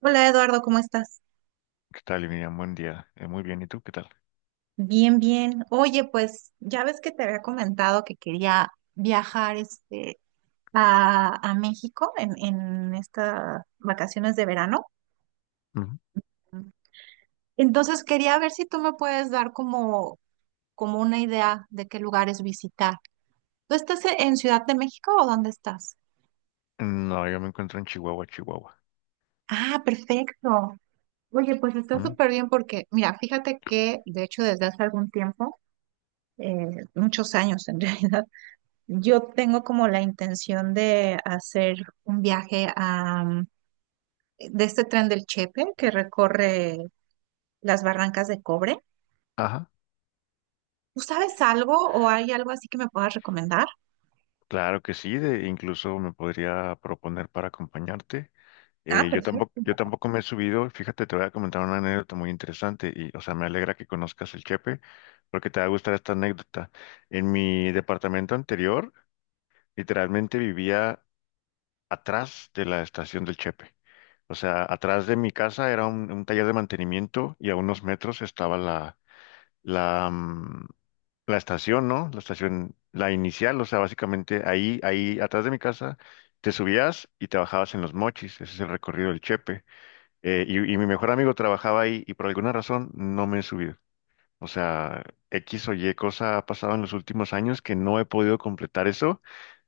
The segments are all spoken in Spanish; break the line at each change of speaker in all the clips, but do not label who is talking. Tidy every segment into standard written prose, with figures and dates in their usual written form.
Hola Eduardo, ¿cómo estás?
¿Qué tal, Miriam? Buen día. Muy bien, ¿y tú qué tal?
Bien, bien. Oye, pues ya ves que te había comentado que quería viajar a México en estas vacaciones de verano.
Ujú.
Entonces quería ver si tú me puedes dar como una idea de qué lugares visitar. ¿Tú estás en Ciudad de México o dónde estás?
No, yo me encuentro en Chihuahua, Chihuahua.
Ah, perfecto. Oye, pues está
Mm.
súper bien porque, mira, fíjate que de hecho desde hace algún tiempo, muchos años en realidad, yo tengo como la intención de hacer un viaje de este tren del Chepe que recorre las barrancas de cobre.
Ajá.
¿Tú sabes algo o hay algo así que me puedas recomendar?
Claro que sí, de, incluso me podría proponer para acompañarte.
Ah,
Yo tampoco,
perfecto.
yo tampoco me he subido. Fíjate, te voy a comentar una anécdota muy interesante y, o sea, me alegra que conozcas el Chepe porque te va a gustar esta anécdota. En mi departamento anterior, literalmente vivía atrás de la estación del Chepe. O sea, atrás de mi casa era un taller de mantenimiento y a unos metros estaba la, mm, la estación, ¿no? La estación, la inicial, o sea, básicamente ahí, ahí atrás de mi casa, te subías y te bajabas en Los Mochis, ese es el recorrido del Chepe. Mi mejor amigo trabajaba ahí y por alguna razón no me he subido. O sea, X o Y cosa ha pasado en los últimos años que no he podido completar eso.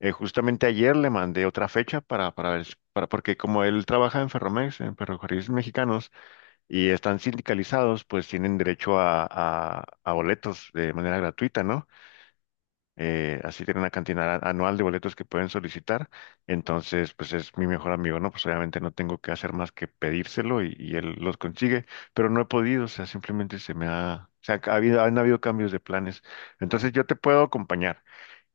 Justamente ayer le mandé otra fecha para ver, porque como él trabaja en Ferromex, en Ferrocarriles Mexicanos, y están sindicalizados, pues tienen derecho a boletos de manera gratuita, ¿no? Así tienen una cantidad anual de boletos que pueden solicitar. Entonces, pues es mi mejor amigo, ¿no? Pues obviamente no tengo que hacer más que pedírselo y él los consigue, pero no he podido, o sea, simplemente se me ha, o sea, ha habido, han habido cambios de planes. Entonces, yo te puedo acompañar.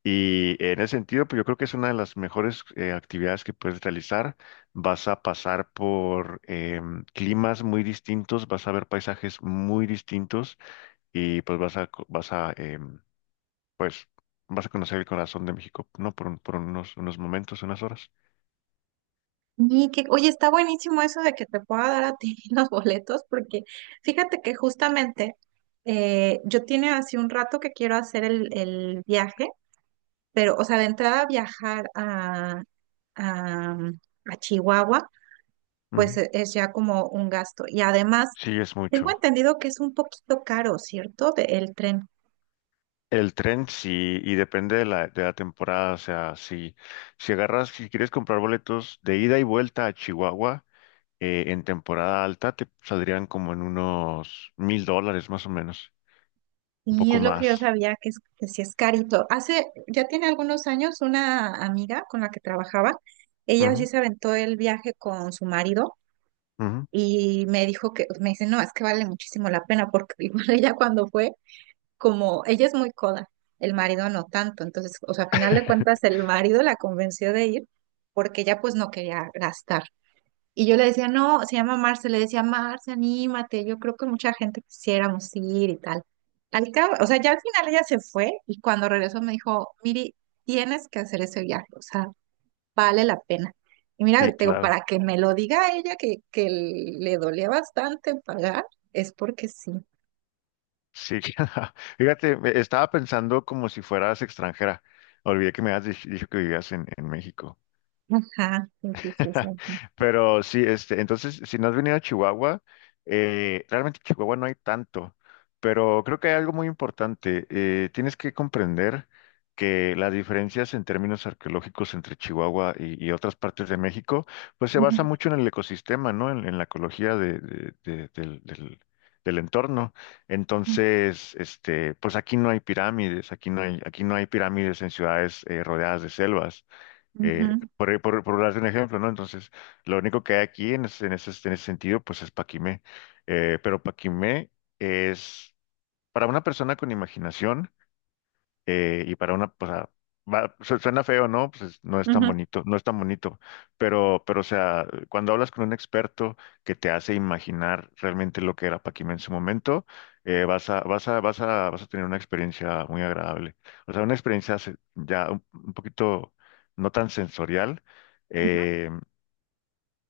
Y en ese sentido, pues yo creo que es una de las mejores actividades que puedes realizar. Vas a pasar por climas muy distintos, vas a ver paisajes muy distintos y pues vas a, pues, vas a conocer el corazón de México, ¿no? Por unos, unos momentos, unas horas.
Y que, oye, está buenísimo eso de que te pueda dar a ti los boletos, porque fíjate que justamente yo tiene hace un rato que quiero hacer el viaje, pero, o sea, de entrada viajar a, mm, a Chihuahua pues
Ujú.
es ya como un gasto. Y además,
Sí, es
tengo
mucho.
entendido que es un poquito caro, ¿cierto? El tren.
El tren sí, y depende de la temporada, o sea, si, si agarras, si quieres comprar boletos de ida y vuelta a Chihuahua, en temporada alta te saldrían como en unos $1000 más o menos, un
Y
poco
es lo que
más.
yo sabía, que, es, que sí es carito. Hace, ya tiene algunos años, una amiga con la que trabajaba, ella sí
Ujú,
se aventó el viaje con su marido
ujú.
y me dijo que, me dice, no, es que vale muchísimo la pena porque igual ella cuando fue, como, ella es muy coda, el marido no tanto. Entonces, o sea, a final de cuentas, el marido la convenció de ir porque ella pues no quería gastar. Y yo le decía, no, se llama Marce, le decía, Marce, anímate, yo creo que mucha gente quisiéramos ir y tal. Al cabo, o sea, ya al final ella se fue y cuando regresó me dijo, Miri, tienes que hacer ese viaje, o sea, vale la pena. Y mira,
Sí,
te digo,
claro.
para que me lo diga ella que le dolía bastante pagar, es porque sí.
Sí, fíjate, estaba pensando como si fueras extranjera. Olvidé que me habías dicho que vivías en México.
Ajá, sí, sí, sí, sí.
Pero sí, este, entonces, si no has venido a Chihuahua, realmente en Chihuahua no hay tanto, pero creo que hay algo muy importante. Tienes que comprender que las diferencias en términos arqueológicos entre Chihuahua y otras partes de México, pues se
Ujú,
basa mucho en el ecosistema, ¿no? En la ecología del entorno. Entonces, este, pues aquí no hay pirámides, aquí no hay pirámides en ciudades rodeadas de selvas
ujú,
por darte un ejemplo, ¿no? Entonces, lo único que hay aquí en ese, en ese, en ese sentido, pues es Paquimé. Pero Paquimé es, para una persona con imaginación, y para una, pues, suena feo, ¿no? Pues no es tan
ujú,
bonito, no es tan bonito, pero, o sea, cuando hablas con un experto que te hace imaginar realmente lo que era Paquim en su momento, vas a tener una experiencia muy agradable. O sea, una experiencia ya un poquito no tan sensorial,
ujú,
eh,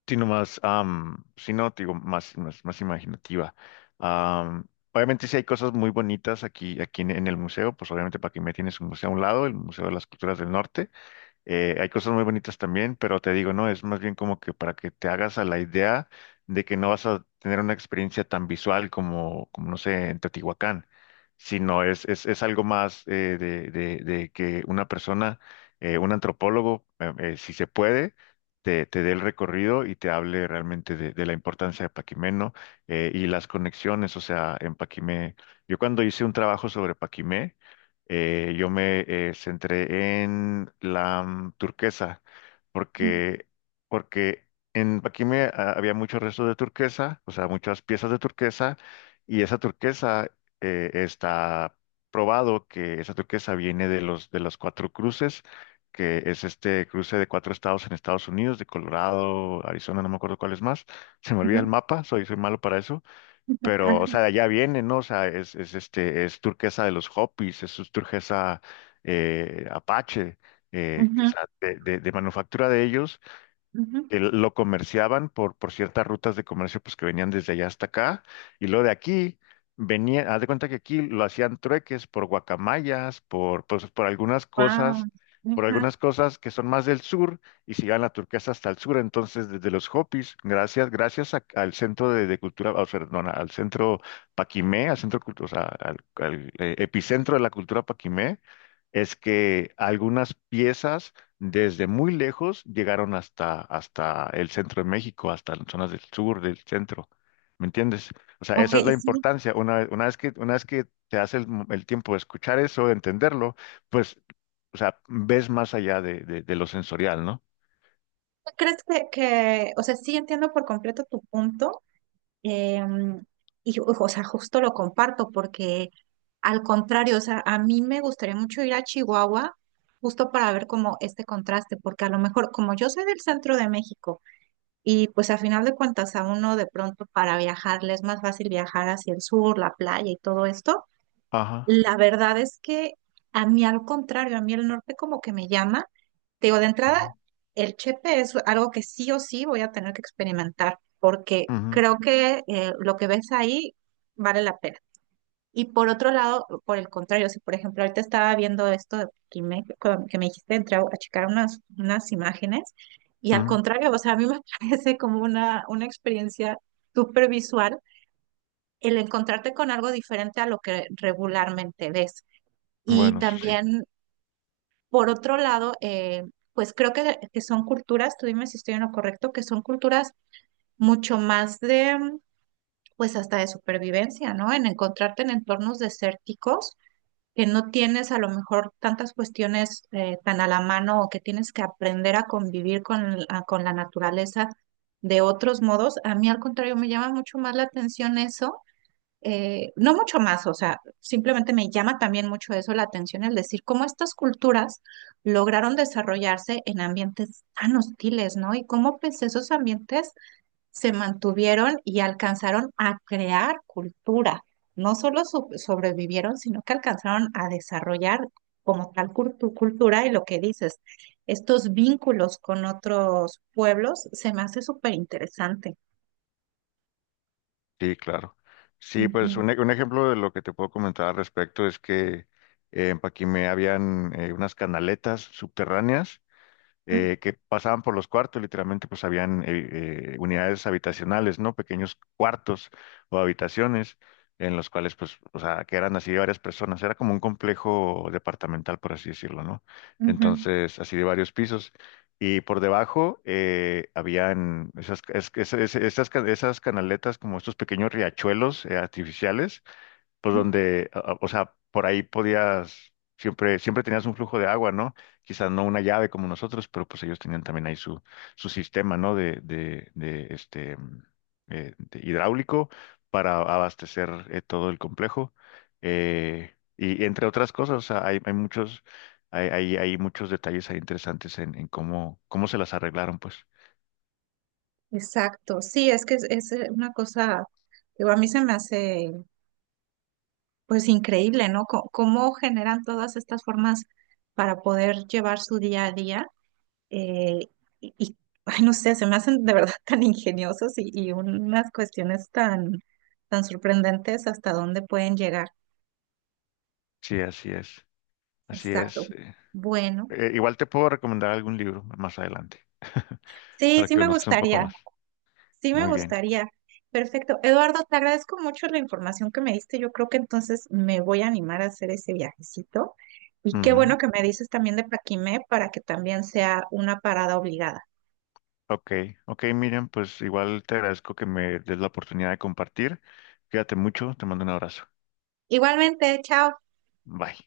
sino más, sino, te digo, más, más, más imaginativa. Am, obviamente sí hay cosas muy bonitas aquí, aquí en el museo, pues obviamente para que me tienes un museo a un lado, el Museo de las Culturas del Norte. Hay cosas muy bonitas también, pero te digo, no, es más bien como que para que te hagas a la idea de que no vas a tener una experiencia tan visual como, como no sé, en Teotihuacán, sino es algo más de que una persona, un antropólogo, si se puede, te dé el recorrido y te hable realmente de la importancia de Paquimé, ¿no? Y las conexiones, o sea, en Paquimé. Yo cuando hice un trabajo sobre Paquimé, yo me centré en la turquesa porque, porque en aquí me había muchos restos de turquesa, o sea, muchas piezas de turquesa y esa turquesa está probado que esa turquesa viene de los cuatro cruces, que es este cruce de cuatro estados en Estados Unidos, de Colorado, Arizona, no me acuerdo cuál es más. Se me
ujú,
olvida el
ujú,
mapa, soy malo para eso pero, o
ujú,
sea, de allá viene, ¿no? O sea, es este, es turquesa de los Hopis, es su turquesa Apache, que, o
ujú,
sea, de manufactura de ellos,
ujú.
que lo comerciaban por ciertas rutas de comercio pues que venían desde allá hasta acá y luego de aquí venía, haz de cuenta que aquí lo hacían trueques por guacamayas, por pues,
Guau,
por
ajá.
algunas cosas que son más del sur y se llevan la turquesa hasta el sur, entonces desde los Hopis, gracias al centro de cultura, o sea, perdona, al centro Paquimé, al centro o sea, al, al, epicentro de la cultura Paquimé es que algunas piezas desde muy lejos llegaron hasta, hasta el centro de México, hasta las zonas del sur, del centro. ¿Me entiendes? O sea,
Ok,
esa es la
sí.
importancia. Una vez que te hace el, el tiempo de escuchar eso, de entenderlo, pues, o sea, ves más allá de, de lo sensorial, ¿no?
Crees o sea, sí entiendo por completo tu punto, em, y, o sea, justo lo comparto porque al contrario, o sea, a mí me gustaría mucho ir a Chihuahua justo para ver como este contraste, porque a lo mejor, como yo soy del centro de México, y pues a final de cuentas a uno de pronto para viajar le es más fácil viajar hacia el sur, la playa y todo esto,
Ajá.
la verdad es que a mí al contrario, a mí el norte como que me llama. Te digo, de entrada,
Ujú,
el Chepe es algo que sí o sí voy a tener que experimentar, porque
ujú,
creo que lo que ves ahí vale la pena. Y por otro lado, por el contrario, si por ejemplo ahorita estaba viendo esto de Quimé, que me dijiste, entré a checar unas imágenes, y al
ujú.
contrario, o sea, a mí me parece como una experiencia súper visual el encontrarte con algo diferente a lo que regularmente ves. Y
Bueno, eso sí.
también, por otro lado, pues creo que son culturas, tú dime si estoy en lo correcto, que son culturas mucho más pues hasta de supervivencia, ¿no? En encontrarte en entornos desérticos, que no tienes a lo mejor tantas cuestiones tan a la mano o que tienes que aprender a convivir con, con la naturaleza de otros modos. A mí, al contrario, me llama mucho más la atención eso no mucho más, o sea, simplemente me llama también mucho eso la atención, el decir cómo estas culturas lograron desarrollarse en ambientes tan hostiles, ¿no? Y cómo pues esos ambientes se mantuvieron y alcanzaron a crear cultura. No solo sobrevivieron, sino que alcanzaron a desarrollar como tal cultura y lo que dices, estos vínculos con otros pueblos, se me hace súper interesante.
Sí, claro. Sí, pues un, un ejemplo de lo que te puedo comentar al respecto es que en Paquimé habían unas canaletas subterráneas
Ujú,
que pasaban por los cuartos, literalmente pues habían unidades habitacionales, ¿no? Pequeños cuartos o habitaciones en los cuales pues, o sea, que eran así de varias personas, era como un complejo departamental, por así decirlo, ¿no?
ujú,
Entonces, así de varios pisos. Y por debajo habían esas, esas, esas canaletas, como estos pequeños riachuelos artificiales, pues
ujú.
donde, o sea, por ahí podías, siempre, siempre tenías un flujo de agua, ¿no? Quizás no una llave como nosotros, pero pues ellos tenían también ahí su, su sistema, ¿no? De este, de hidráulico para abastecer todo el complejo. Y entre otras cosas, o sea, hay muchos, hay muchos detalles ahí interesantes en cómo, cómo se las arreglaron, pues.
Exacto, sí, es que es una cosa, digo, a mí se me hace pues increíble, ¿no? Cómo, generan todas estas formas para poder llevar su día a día eh, y, y, ay, no sé, se me hacen de verdad tan ingeniosos y unas cuestiones tan, tan sorprendentes hasta dónde pueden llegar.
Sí, así es, así
Exacto.
es.
Bueno,
Igual te puedo recomendar algún libro más adelante.
sí,
Para
sí
que
me
conozcas un poco
gustaría.
más.
Sí, me
Muy bien.
gustaría. Perfecto. Eduardo, te agradezco mucho la información que me diste. Yo creo que entonces me voy a animar a hacer ese viajecito. Y qué bueno
Ujú.
que me dices también de Paquimé para que también sea una parada obligada.
Ok, ok, Miriam, pues igual te agradezco que me des la oportunidad de compartir. Cuídate mucho, te mando un abrazo.
Igualmente, chao.
Bye.